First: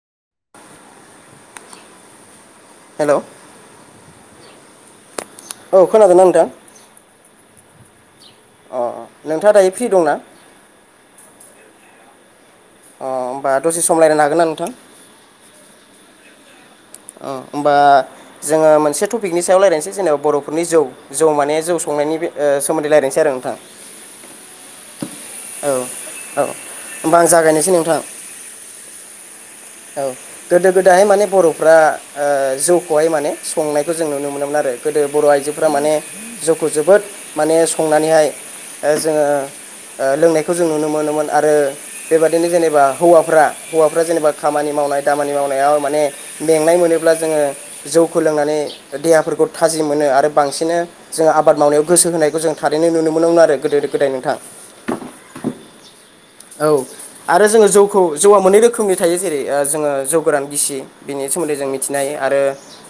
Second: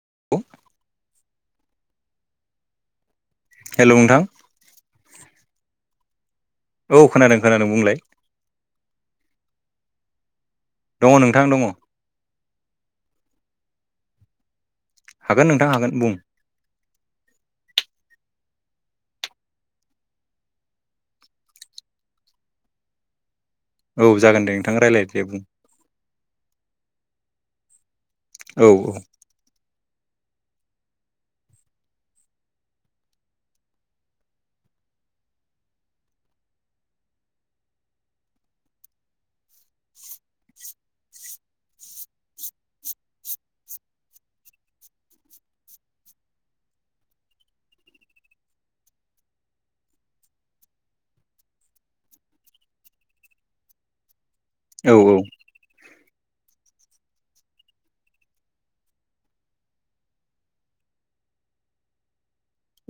[unintelligible] Hello hello नोंथां औ खोनादों ना नोंथां? औ खोनादों खोनादों बुंलाय। अ नोंथाङा दायो फ्रि दंना? दङ नोंथां दङ। अ होमबा दसे सम रायलायनो हागोन ना नोंथां? हागोन नोंथां हागोन बुं। अ होमबा जोङो मोनसे टपिकनि सायाव रायज्लायनोसै जेनेबा बर'फोरनि जौ जौ माने जौ सं नायनि ओ सोमोन्दै रायलायनोसै आरो नोंथां। औ जागोन दे नोंथां रायलाय। दे बुं औ औ होमबा आं जागायनोसै नोंथां। औ औ। औ गोदो गोदाय माने बर'फ्रा ओ जौखौहाय माने संनायखौ जों नुनो मोनोमोन आरो। गोदो बर' आइजोफ्रा माने जौखौ जोबोद माने संनानैहाय ओ जोङो ओ लोंनायखौ जों नुनो मोनोमोन आरो बेबादिनो जेनेबा हौवाफ्रा हौवाफ्रा जेनेबा खामानि मावनाय दामानि मावनायाव माने मेंनाय मोनोब्ला जोङो जौखौ लोंनानै देहाफोर खौ थाजि मोनो आरो बांसिन जोंङो आबाद मावनायाव गोसो होनायखौ जों थारैनो नुनो मोनोमोन आरो गोदो गोदाय नोंथां। औ औ। औ आरो जोङो जौखौ जौआ मोननै रोखोमनि थायो जेरै ओ जोङो जौ गोरान गिसि बिनि सोमोन्दै जों मिथिनो हायो आरो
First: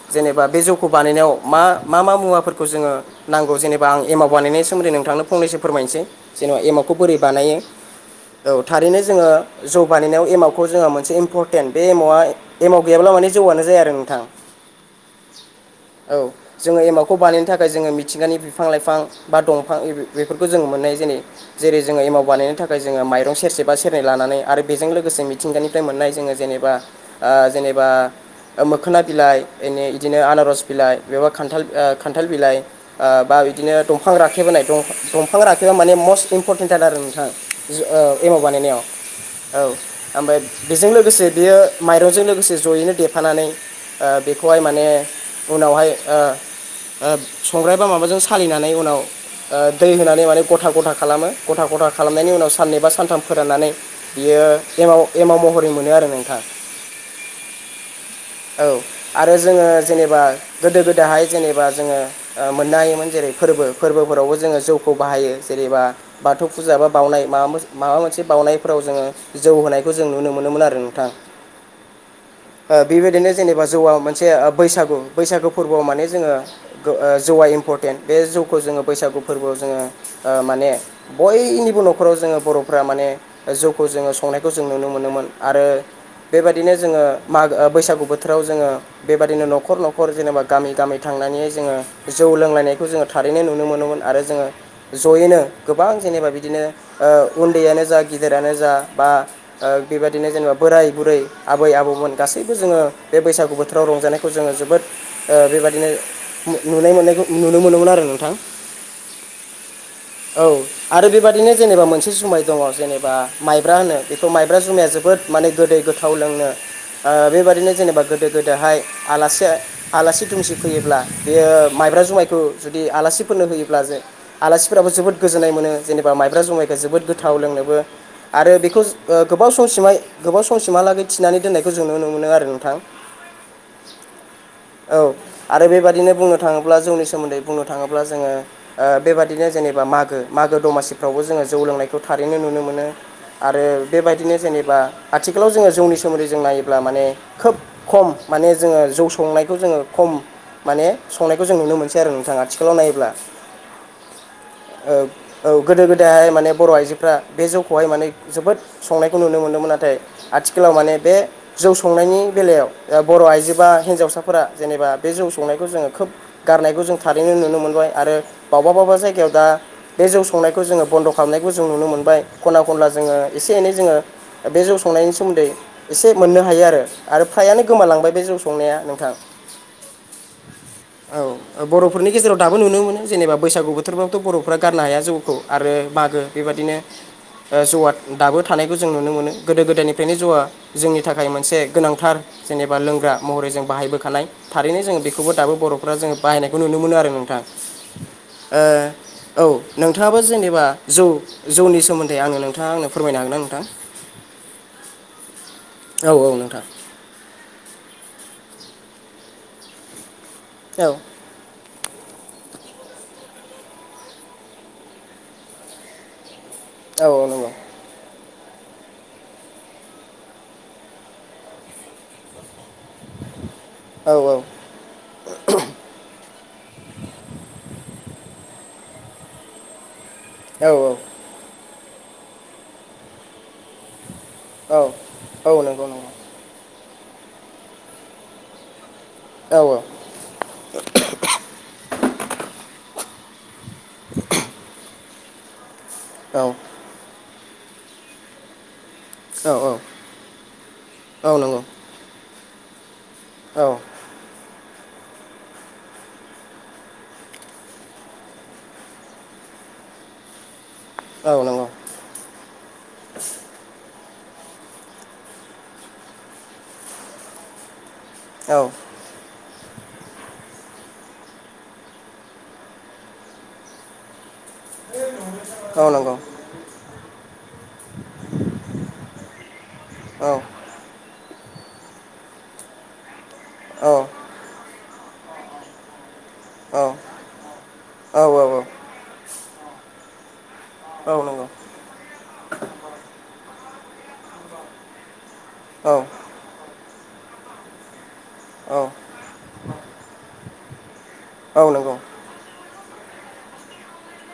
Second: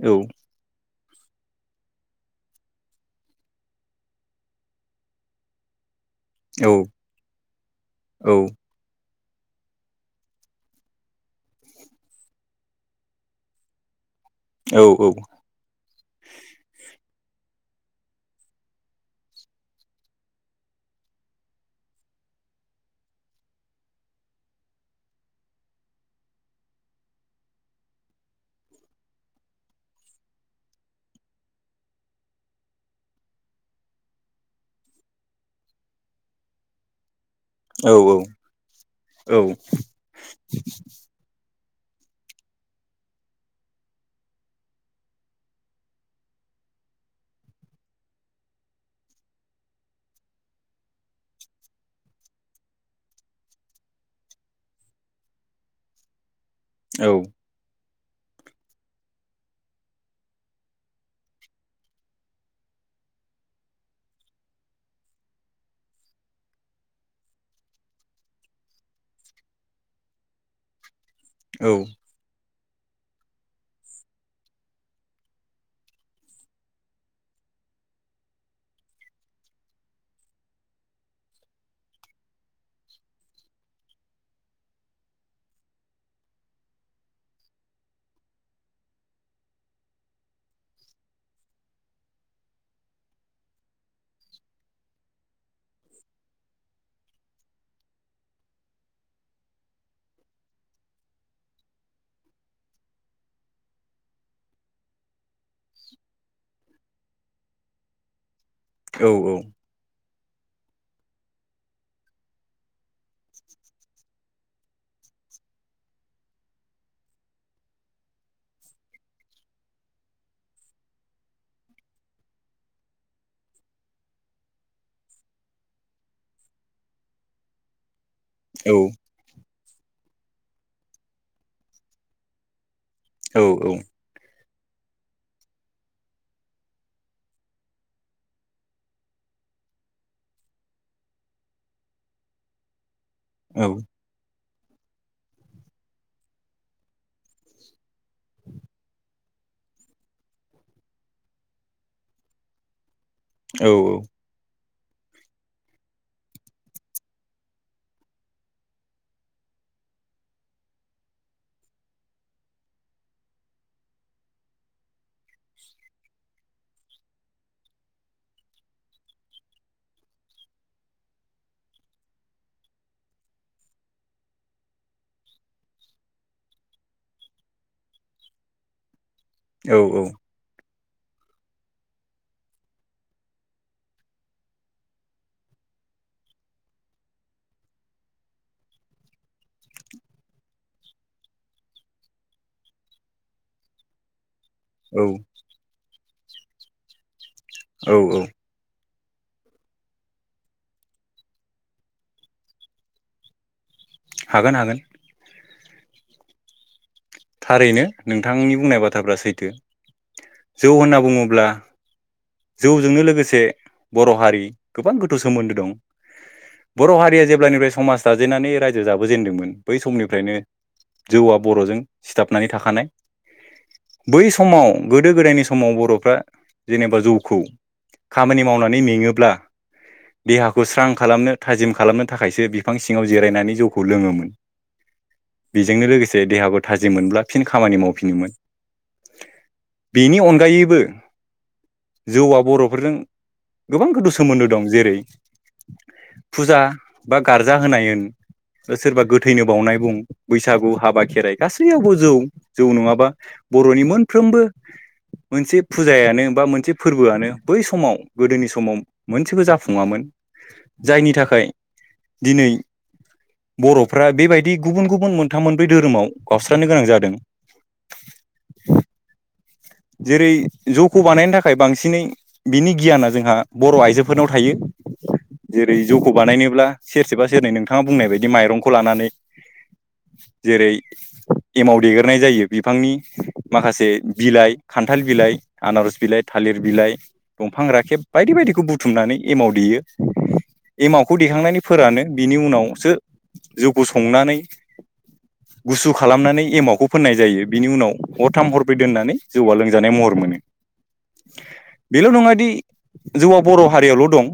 औ जेनेबा बे जौ बानायनायाव मा मा मा मुवाफोरखौ जोङो नांगौ जेनेबा आं एमाव बानायनायनि सोमोन्दै नोंथांनो फंनैसो फोरमायनोसै। जेन'बा औ एमावखौ बोरै बानायो औ थारैनो जोङो जौ बानायनायाव एमावखौ जोंहा मोनसे इम्परटेन्ट बे एमावआ एमाव गैयाब्ला माने जौआनो जाया आरो नोंथां। औ औ जोङो एमाउखौ बानायनो थाख खाय जोङो मिथिंगानि बिफां लाइफां बा दंफां बेफोरखौ जोङो मोननाय जायो जेरै जोङो एमाव बानायनो थाखाय जोङो माइ रं सेरसे बा सेरनै लानानै आरो बेजों लोगोसे मिथिंगानिफ्राय मोननाय जोङो जेनेबा ओ जेनेबा ओ मोखोना बिलाइ बिदिनो आनारस बिलाइ एबा खान्थाल ओ खान्थाल बिलाइ ओ बा बिदिनो दंफां राखेब होनाय दंफां राखेबा माने मस्ट इम्परटेन्ट आरो नोंथां। औ एमाव बानायनायाव औ ओमफ्राय बेजों लोगोसे बेयो माइरंजों लोगोसे जयैनो देफानानै ओ बेखौहाय माने उनावहाय ओ ओ संग्राय बा माबाजों सालिनानै उनाव ओ दै होनानै माने गथा गथा खालामो गथा गथा खालामनायनि उनाव साननै बा सा सानथाम फोराननानै बियो एमाव एमाव महरै मोनो आरो नोंथां। औ। [inaudible] औ आरो जोङो जेनेबा गोदो गोदायहाय जेनेबा जोङो मोननो हायोमोन जेरै फोरबो फोरबोफोरावबो जोङो जौखौ बाहायो जेनेबा बाथौ फुजा बा बावनाय माबा माबा मोनसे बावनायफोराव जोङो जौ होनायखौ जों नुनो मोनोमोन आरो नोंथां। औ। ओ बेबायदिनो जेनेबा जौवा मोनसे ओ बैसागु बैसागु फोरबोआव माने जोङो गो ओ जौ इम्परटेन्ट बे जौखौ जोङो बैसागु फोरबोआव जोङो ओ माने बयनिबो न'खराव जोङो बर' फोरा माने जौखौ जोङो संनायखौ जों नुनो मोनोमोन आरो बेबायदिनो जोङो मागो बैसागु बोथोराव जोङो बेबायदिनो न'खर न'खर जेनेबा गामि गामि थाङ नानै हाय जोंङो जौ लोंलायनायखौ जोङो थारैनो नुनो मोन आरो जोङो जैयैनो गोबां जे जेनेबा बिदिनो ओ उन्दैयानो जा गिदिरानो जा बा ओ बेबायदिनो जेनेबा बोराय बुरै आबै आबौमोन गा गासैबो जोङो बे बैसागु बोथोराव रंजानायखौ जोङो जोबोद ओ बेबादिनो नुनो मोननायखौ नुनो मोनोमोन आरो नोंथां। औ औ। औ आरो बेबादिनो जेनेबा मोनसे जुमाय दङ जेनेबा माइब्रा होनो। बेखौ माइब्रा जुमाया जोबोद माने गोदै गोथाव लोंनो ओ बेबायदिनो जेनेबा गोदो गोदोहाय आलासि आलासि दुमसि फैयोब्ला बेयो माइ माइब्रा जुमायखौ जुदि आलासिफोरनो होयोब्ला जे आलासिफोराबो जोबोर गोजोननाय मोनो जेनेबा माइब्रा जुमायखौ जोबोद गोथाव लोंनोबो आरो बेखौ ओ गोबाव समसिमहाय गोबाव समसिमहालागै थिनानै दोननायखौ जों नुनो मोनो आरो नोंथां औ औ [inaudible] [unintelligible] औ आरो बेबाददिनो बुंनो थाङोब्ला जौनि सोमोन्दै बुंनो थाङोब्ला जोङो बेबादिनो जेनेबा मागो मागो दमासिफ्रावबो जोङो जौ लोंनायखौ थारैनो नुनो मोनो आरो बेबायदिनो जेनेबा आथिखालाव जोङो जौनि सोमोन्दै जों नायोब्ला माने खोब खम माने जोङो जौ संनायखौ जों जोङो खम माने संनायखौ जों नुनो मोनसै आरो नोंथाङा आथिखालाव नायोब्ला औ औ औ औ गोदो गोदायहाय माने बर' आइजोफ्रा बे जौखौहाय माने जोबोद संनायखौ नुनो मोनदोंमोन नाथाय आथिखालाव माने बे जौ संनायनि बेलायाव बर' आइजो बा हिन्जावसाफोरा जेनेबा बे जौ संनायखौ जोङो खोब गार खौ जों थारैनो नुनो मोनबाय आरो बबाब जायगायाव दा बे जौ संनायखौ जोङो बन्द' खालाम फामनायखौ जों नुनो मोनबाय खना खनला जोङो एसे एनै जोङो बे जौ संनायनि सोमोन्दै एसे मोननो हायो आरो फ्रायानो गोमालांबाय बे जौ संनाया नोंथां औ औ औ बर'फोरनि गेजेराव दाबो नुनो मोनो जेनेबा बैसागु बोथोरबबोथ' बर'फ्रा गारनो हाया जौखौ आरो बागो बेबदिनो जौआ दाबो थानायखौ जों नुनो मोनो गोदो गोदायनिफ्रायनो जौआ जोंनि थाखाय मोनसे गोनांथार जेनेबा लोंग्रा महरै जों बाहायबोखानाय थारैनो जोङो बेखौबो दाबो बर'फ्रा जोङो बाहायनायखौ नुनो मोनो आरो नोंथां। औ औ ओ औ नोंथाङाबो जेनेबा जौ जौनि सोमोन्दै आंनो नोंथाङा आंनो फोरमायनो हागोन ना नोंथां। हागोन हागोन। औ औ नोंथां थारैनो नोंथांनि बुंनाय बाथ्राफ्रा सैथो जौ औ होनना बुङोब्ला। जौजोंनो लोगोसे बर' हारि गोबां गोथौ सोमोन्दो दं। बर' औ हारिया औ नंगौ जेब्लानिफ्राय समाजा। जाजेनानै रायजो जाबोजेनदोंमोन बै समनिफ्रायनो जौआ बर'जों सिथाबनानै थाखानाय। [inaudible] [inaudible] बै औ समाव गोदो गोदायनि समाव बर'फ्रा जेनेबा जौखौ खामानि मावनानै मेङोब्ला देहाखौ औ स्रां खालामनो थाजिम खालाम। खालामनो थाखायसो बिफां सिङाव जिरायनानै जौखौ लोङोमोन औ औ नंगौ बेजोंनो नंगौ लोगोसे देहाबो। थाजि मोनब्ला फिन खामानि मावफिनोमोन औ बेनि अनगायैबो जौआ बर'फोरजों। गोबां गोदो सोमोन्दो दं जेरै फुजा बा। गारजा होनाय होन सोरबा गोथैनो औ औ बावनाय बुं बैसागु हाबा औ खेराइ नंगौ गासैयावबो जौ- जौ नङाबा औ बर'नि मोनफ्रोमबो [unintelligible] [inaudible] मोनसे फुजायानो बा मोनसे फोरबोआनो बै समाव गोदोनि समाव मोनसेबो जाफुङामोन। [unintelligible] [inaudible] जायनि औ थाखाय नंगौ दिनै बर' फ्रा- बेबायदि गुबुन गुबुन मोनथाम मोनब्रै धोरोमाव गावस्रानो गोनां जादों। औ जेरै- जौखौ बानायनो थाखाय बांसिनै बिनि गियाना जोंहा बर' आइजोफोरनाव थायो। औ जेरै- जौखौ नंगौ बानायनोब्ला सेरसेबा दिनै नोंथाङा बुंनाय बायदि माइरंखौ लानानै औ जेरै- एमाव देगेरनाय जायो बिफांनि माखासे औ बिलाइ खान्थाल बिलाइ आनारस बिलाइ थालिर औ बिलाइ दंफां राखेब औ बायदि बायदिखौ बुथुमनानै एमाव देयो औ नंगौ औ एमावखौ नंगौ देखांनानै फोरानो बिनि उनावसो जौखौ संनानै औ गुसु खालामनानै एमावखौ फोननाय जायो। बिनि उनाव हरथाम हरबै औ दोननानै जौआ लोंजानाय महर मोनो। औ नंगौ बेल' नङा दि जौवा बर' हारियावल' दं।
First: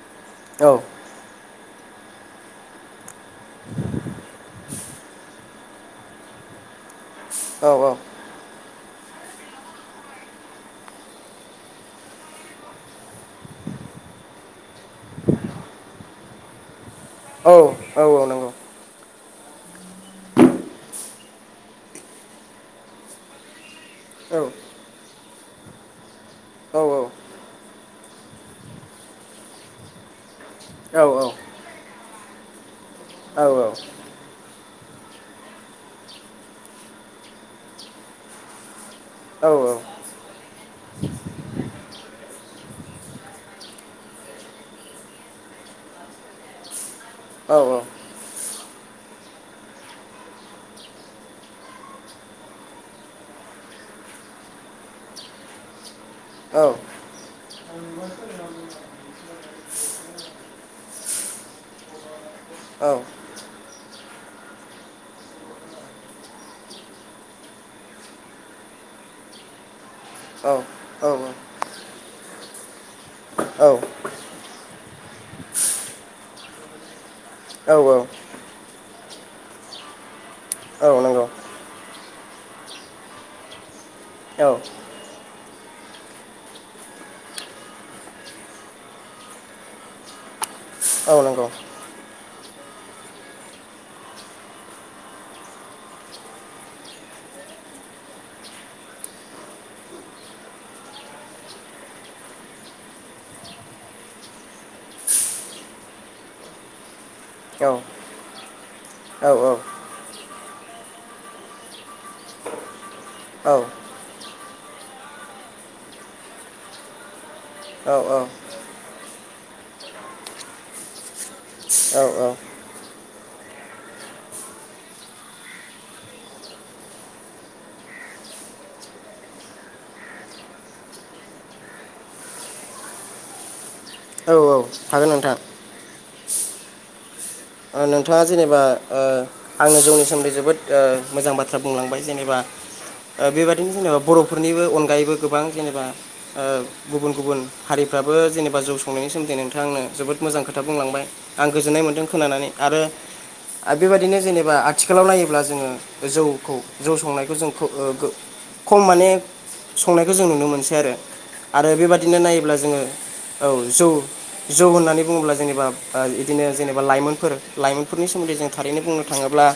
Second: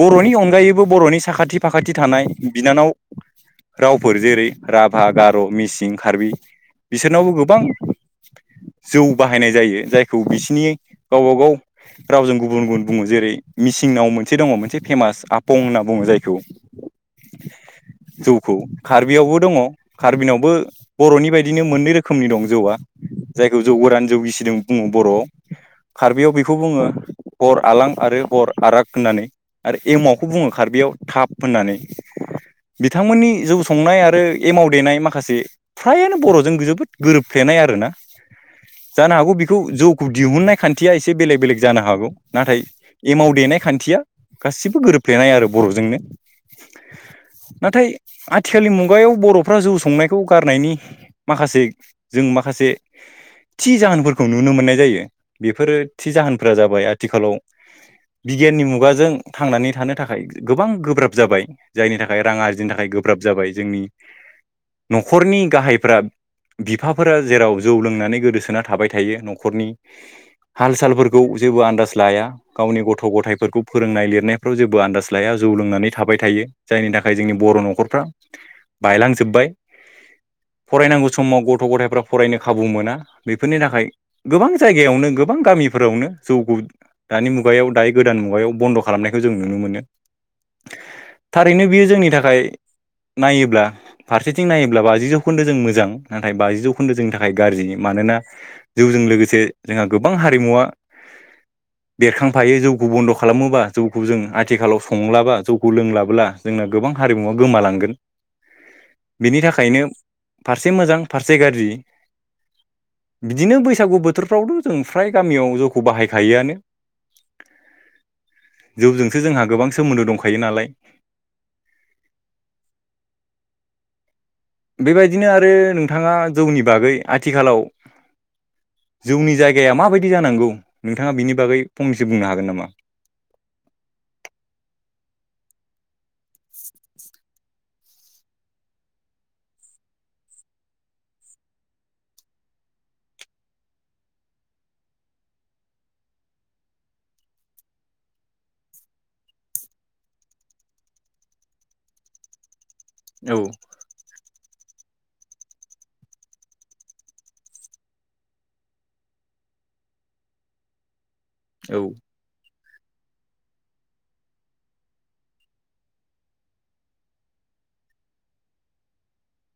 बर'नि औ अनगायैबो बर'नि साखाथि फाखाथि थानाय बिनानाव रावफोर जेरै राभा र', मिसिं, कार्बि बिसोरनावबो गोबां जौ बाहायनाय जायो। जायखौ बिसिनि गावबा गाव रावजों गुबुन गुबुन बुङो। जेरै मिसिंनाव मोनसे दङ मोनसे फेमास आपं होनना बुङो जायखौ। औ औ औ नंगौ। बियावबो दङ, कार्बिनावबो बर'नि बायदिनो मोननै रोखोमनि दं जौवा, जायखौ जौ गोरान औ नंगौ औ नंगौ औ जौगिसिदों बुङो बर'वाव। कार्बियाव बेखौ बुङो गर आलां आरो गर आराग होननानै आरो एमाव खौ बुङो खार्बियाव औ औ थाब होननानै। बिथांमोननि जौ संनाय आरो एमाव देनाय माखासे फ्रायानो बर'जों जोबोद गोरोबफ्लेनाय आरोना। जानो हागौ बेखौ जौखौ दिहुननाय खान्थिया एसे बेलेग बेलेग जानो हागौ। नाथाय एमाव देनाय खान्थिया गासिबो गोरोबफ्लेनाय आरो बर'जोंनो। नाथाय आथिखालनि मुगायाव बर' फ्रा जौ संनायखौ गारनायनि माखासे जों माखासे थि जाहोनफोरखौ नुनो मोननाय जायो। बेफोरो थि जाहोनफोरा जाबाय आथिखालाव बिगियाननि मुगाजों थांनानै थानो थाखाय गोबां गोब्राब जाबाय। जायनि थाखाय रां आरजिनो थाखाय गोब्राब जाबाय जोंनि न'खरनि गाहायफ्रा बिफाफोरा जेराव जौ लोंनानै गोदोसोना थाबाय थायो। न'खरनि हाल सालफोरखौ जेबो आन्दाज लाया गावनि ग' थ' गथायफोरखौ फोरोंनाय लिरनायफ्राव जेबो आन्दाज लाया, जौ लोंनानै थाबाय थायो जायनि था खाय जोंनि बर' न'खरफ्रा बायलांजोब्बाय। फरायनांगौ समाव गथ' गथायफ्रा फरायनो खाबु मोना। बेफोरनि थाखाय गोबां जायगायावनो गोबां गामि फोरावनो जौखौ दानि मुगायाव दायो गोदान मुगायाव बन्द' खालामनायखौ जों नुनो मोनो। थारैनो बियो जोंनि थाखाय नायोब्ला फारसेथिं नायोब्ला बाजि जौखोन्दो जों मोजां नाथाय बाजि जौखोन्दो जोंनि थाखाय गाज्रि। मानोना जौजों जों लोगोसे जोंहा गोबां हारिमुवा बेरखांफायो जौखौ बन्द' खालामोबा जौखौ जों आथिखालाव संलाबा जौखौ लोंलाबोला जोंना गोबां हारिमुवा गोमालांगोन। बिनि थाखायनो फारसे मोजां फारसे गारजि बिदिनो बैसागु बोथोरफ्रावबो जों फ्राय गामियाव जौखौ बाहायखायोआनो। जौजोंसो जोंहा गोबां सोमोन्दो दंखायो नालाय औ औ बेबायदिनो आरो नोंथाङा जौनि बागै आथिखालाव जौनि जायगाया माबायदि जानांगौ नोंथाङा बिनि बागै फंनैसो बुंनो हागोन नामा? औ औ हागोन नोंथां नोंथाङा जेनेबा ओ आंनो जौनि सोमोन्दै जोबोद ओ मोजां बाथ्रा बुंलांबाय जेनेबा बेबादिनो जेनेबा बर'फोरनिबो अनगायैबो गोबां जेनेबा ओ गुबुन गुबुन हारि फ्राबो जेनबा जौ संनायनि सोनदै नोंथाङा आंनो जोबोद मोजां खोथा बुंलांबाय आं गोजोननाय मोनदों खोनानानै औ आरो बेबायदिनो जेनेबा आथिखालाव नायो अब्ला जोङो जौखौ जौ संनायखौ जों ओ खम माने संनायखौ जों नुनो मोनसै आरो आरो औ बेबादिनो नायोब्ला जोङो औ जौ जौ होननानै बुङोब्ला जेनेबा बिदिनो जेनेबा लाइमोनफोर लाइमोनफोरनि सोमोन्दै जों थारैनो बुंनो थाङोब्ला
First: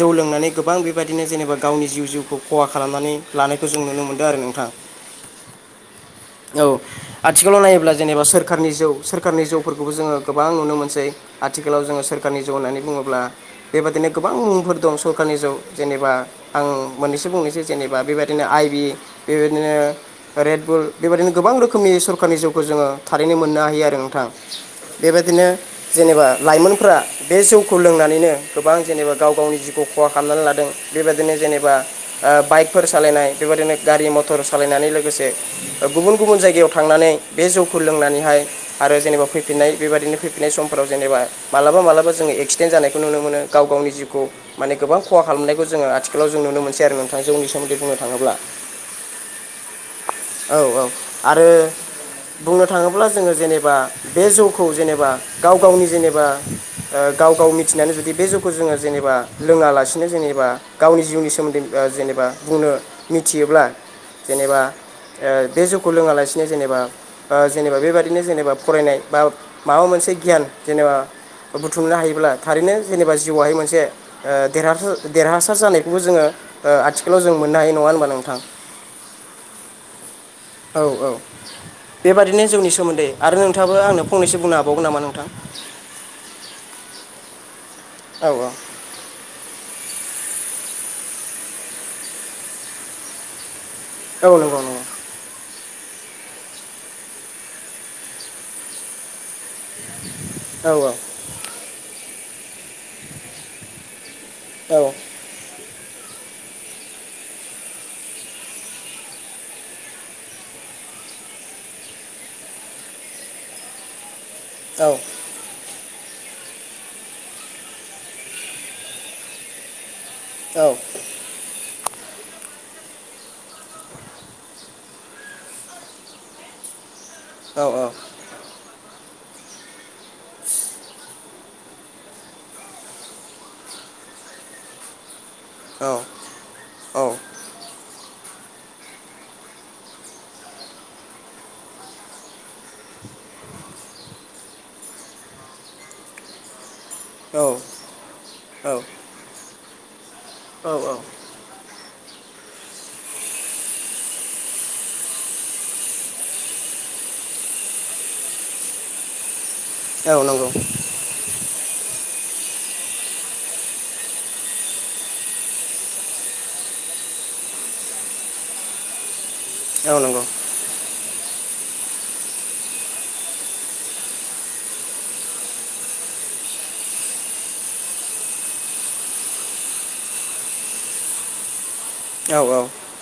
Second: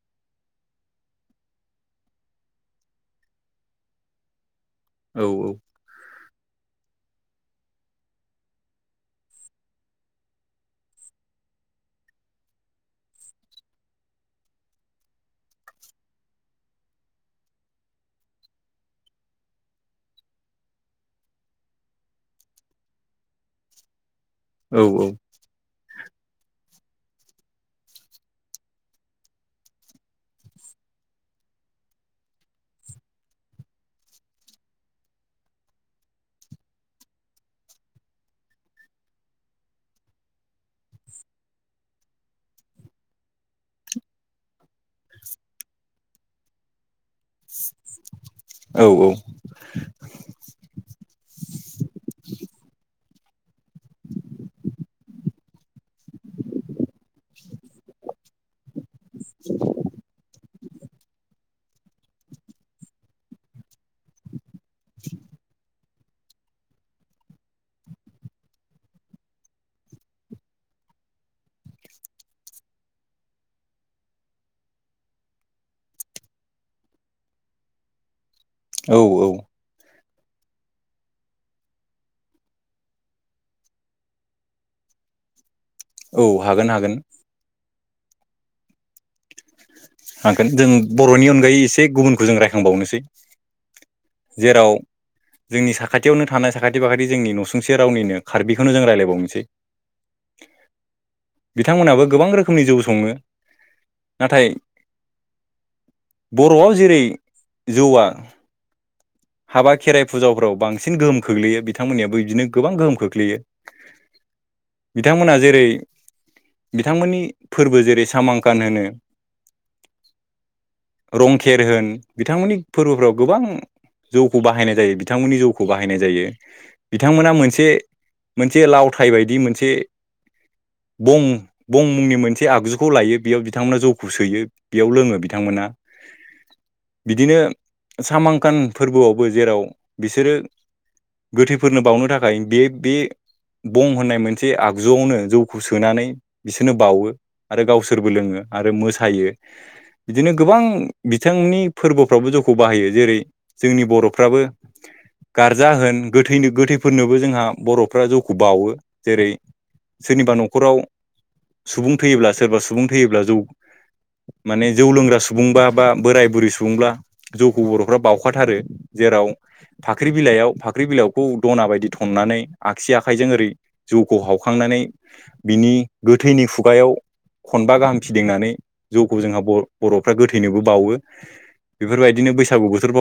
जौ लोंनानै गोबां बेबायदिनो जेनेबा गावनि जिउ जिउखौ खहा खालामनानै लानायखौ जों नुनो मोनदों आरो नोंथां औ औ औ आथिखालाव नायोब्ला जेनेबा सोरखारनि जौ सोरखारनि जौफोरखौबो जोङो गोबां नुनो मोनसै आथिखालाव जोङो सोर सरखारनि जौ होन्नानै बुङोब्ला बेबायदिनो गोबां मुंफोर दं सरखारनि जौ जेनेबा आं मोन बुंनोसै जेनेबा बेबायदिनो आइ बि बेबायदिनो रेडबुल बेबायदिनो गोबां रोखोमनि सर जौखौ जोङो थारैनो मोननो हायो आरो नोंथां औ बेबायदिनो जेनेबा लाइमोनफ्रा बे जौखौ लोंनानैनो गोबां जेनेबा गाव गावनि जिउखौ खहा खालामनानै लादों बेबायदिनो जेनेबा ओ बाइकफोर सालायनाय बेबायाददिनो गारि मथर सालायनानै लोगोसे गुबुन गुबुन जायगायाव थांनानै बे जौखौ लोंनानैहाय आरो जेनेबा फैफिननाय बेबायदिनो फैफिननाय समाव जेनेबा मालाबा मालाबा जों एक्सिडेन्ट जानायखौ नुनो मोनो गाव गावनि जिउखौ माने गोबां खहा खालामनायखौ जोङो आथिखालाव जों नुनो मोनसै आरो नोंथां जौनि सोमोन्दै बुंनो थाङोब्ला औ औ औ आरो बुंनो थाङोब्ला जोङो। जेनेबा बे जौखौ जेनेबा गाव गावनि जेनेबा गाव गाव मिथिनानै जुदि बे जौखौ जोङो जेनेबा लोङालासिनो जेनेबा गावनि जिउनि सोमोन्दै ओ जेनेबा बुंनो मिथियोब्ला जेनेबा ए बे जौ खौ लोङा लासिनो जेनेबा ओ जेनेबा बेबाददिनो जेनेबा फरायनाय बा माबा मोनसे गियान जेने ओ बुथुमनो हायोब्ला थारैनो जेनेबा जिउआवहाय मोनसे ओ देरहास देरहासार जानायखौबो जोङो ओ आथिखालाव जों मोननो हायो नङा होनबा नोंथां औ औ [inaudible] औ औ बेबादिनो जौनि सोमोन्दै आरो नोंथाङाबो आंनो फंनैसो बुंनो हाबावगोन नामा नोंथां? औ हागोन हागोन। औ औ हागोन जों बर'नि अनगायै एसे गुबुनखौ जों रायखांबावनोसै औ नंगौ जेराव नंगौ जोंनि सा खाथियावनो थानाय साखाथि फाखाथि जोंनि न'सुंसे रावनिनो कार्बिखौनो जों रायजलायबावनोसै औ बिथांमोनाबो गोबां रोखोमनि जौ सङो नाथाय औ बर'आव जेरै जौवा हाबा खेराइ फुजाफ्राव बांसिन गोहोम खोख्लैयो बिथांमोननियाबो बिदिनो गोबां गोहोम खोख्लैयो। [inaudible] औ बिथांमोना जेरै बिथांमोननि फोरबो जेरै सामांखान होनो औ रंखेर होन बिथांमोननि फोरबोफोराव गोबां जौखौ बाहायनाय जायो बिथांमोननि जौखौ बाहायनाय जायो बिथांमोना मोनसे मोनसे लाव थाय बायदि मोनसे बं-बं मुंनि मोनसे आगजुखौ लायो बेयाव बिथांमोना जौखौ सोयो बेयाव लोङो बिथांमोना बिदिनो सामांखान फोरबोआवबो जेराव बिसोरो गोथैफोरनो बावनो थाखाय बे-बे बं होननाय मोनसे आगजुआवनो जौखौ सोनानै बिसोर नो बावो आरो गावसोरबो लोङो आरो मोसायो बिदिनो गोबां औ बिथांनि फोरबोफ्रावबो जौखौ बाहायो। जेरै जोंनि बर'फ्राबो गार्जा होन गोथैनो-गोथैफोरनोबो जोंहा बर'फ्रा जौखौ बावो जेरै औ सोरनिबा नंगौ न'खराव सुबुं थैयोब्ला सोरबा सुबुं थैयोब्ला जौ माने जौ लोंग्रा सुबुंबा बा बोराय बुरै सुबुंब्ला जौखौ बर'फ्रा बाव खाथारो जेराव औ फाख्रि नंगौ बिलाइयाव फाख्रि बिलावखौ दना बायदि थननानै आगसि आखाइजों ओरै जौखौ हावखांनानै बिनि गोथैनि खुगायाव खनबा गाहाम फिदिंनानै जौखौ जोंहा ब-बर'फ्रा गोथैनोबो बावो। बेफोरबायदिनो औ औ बैसागु बोथोरफ्राव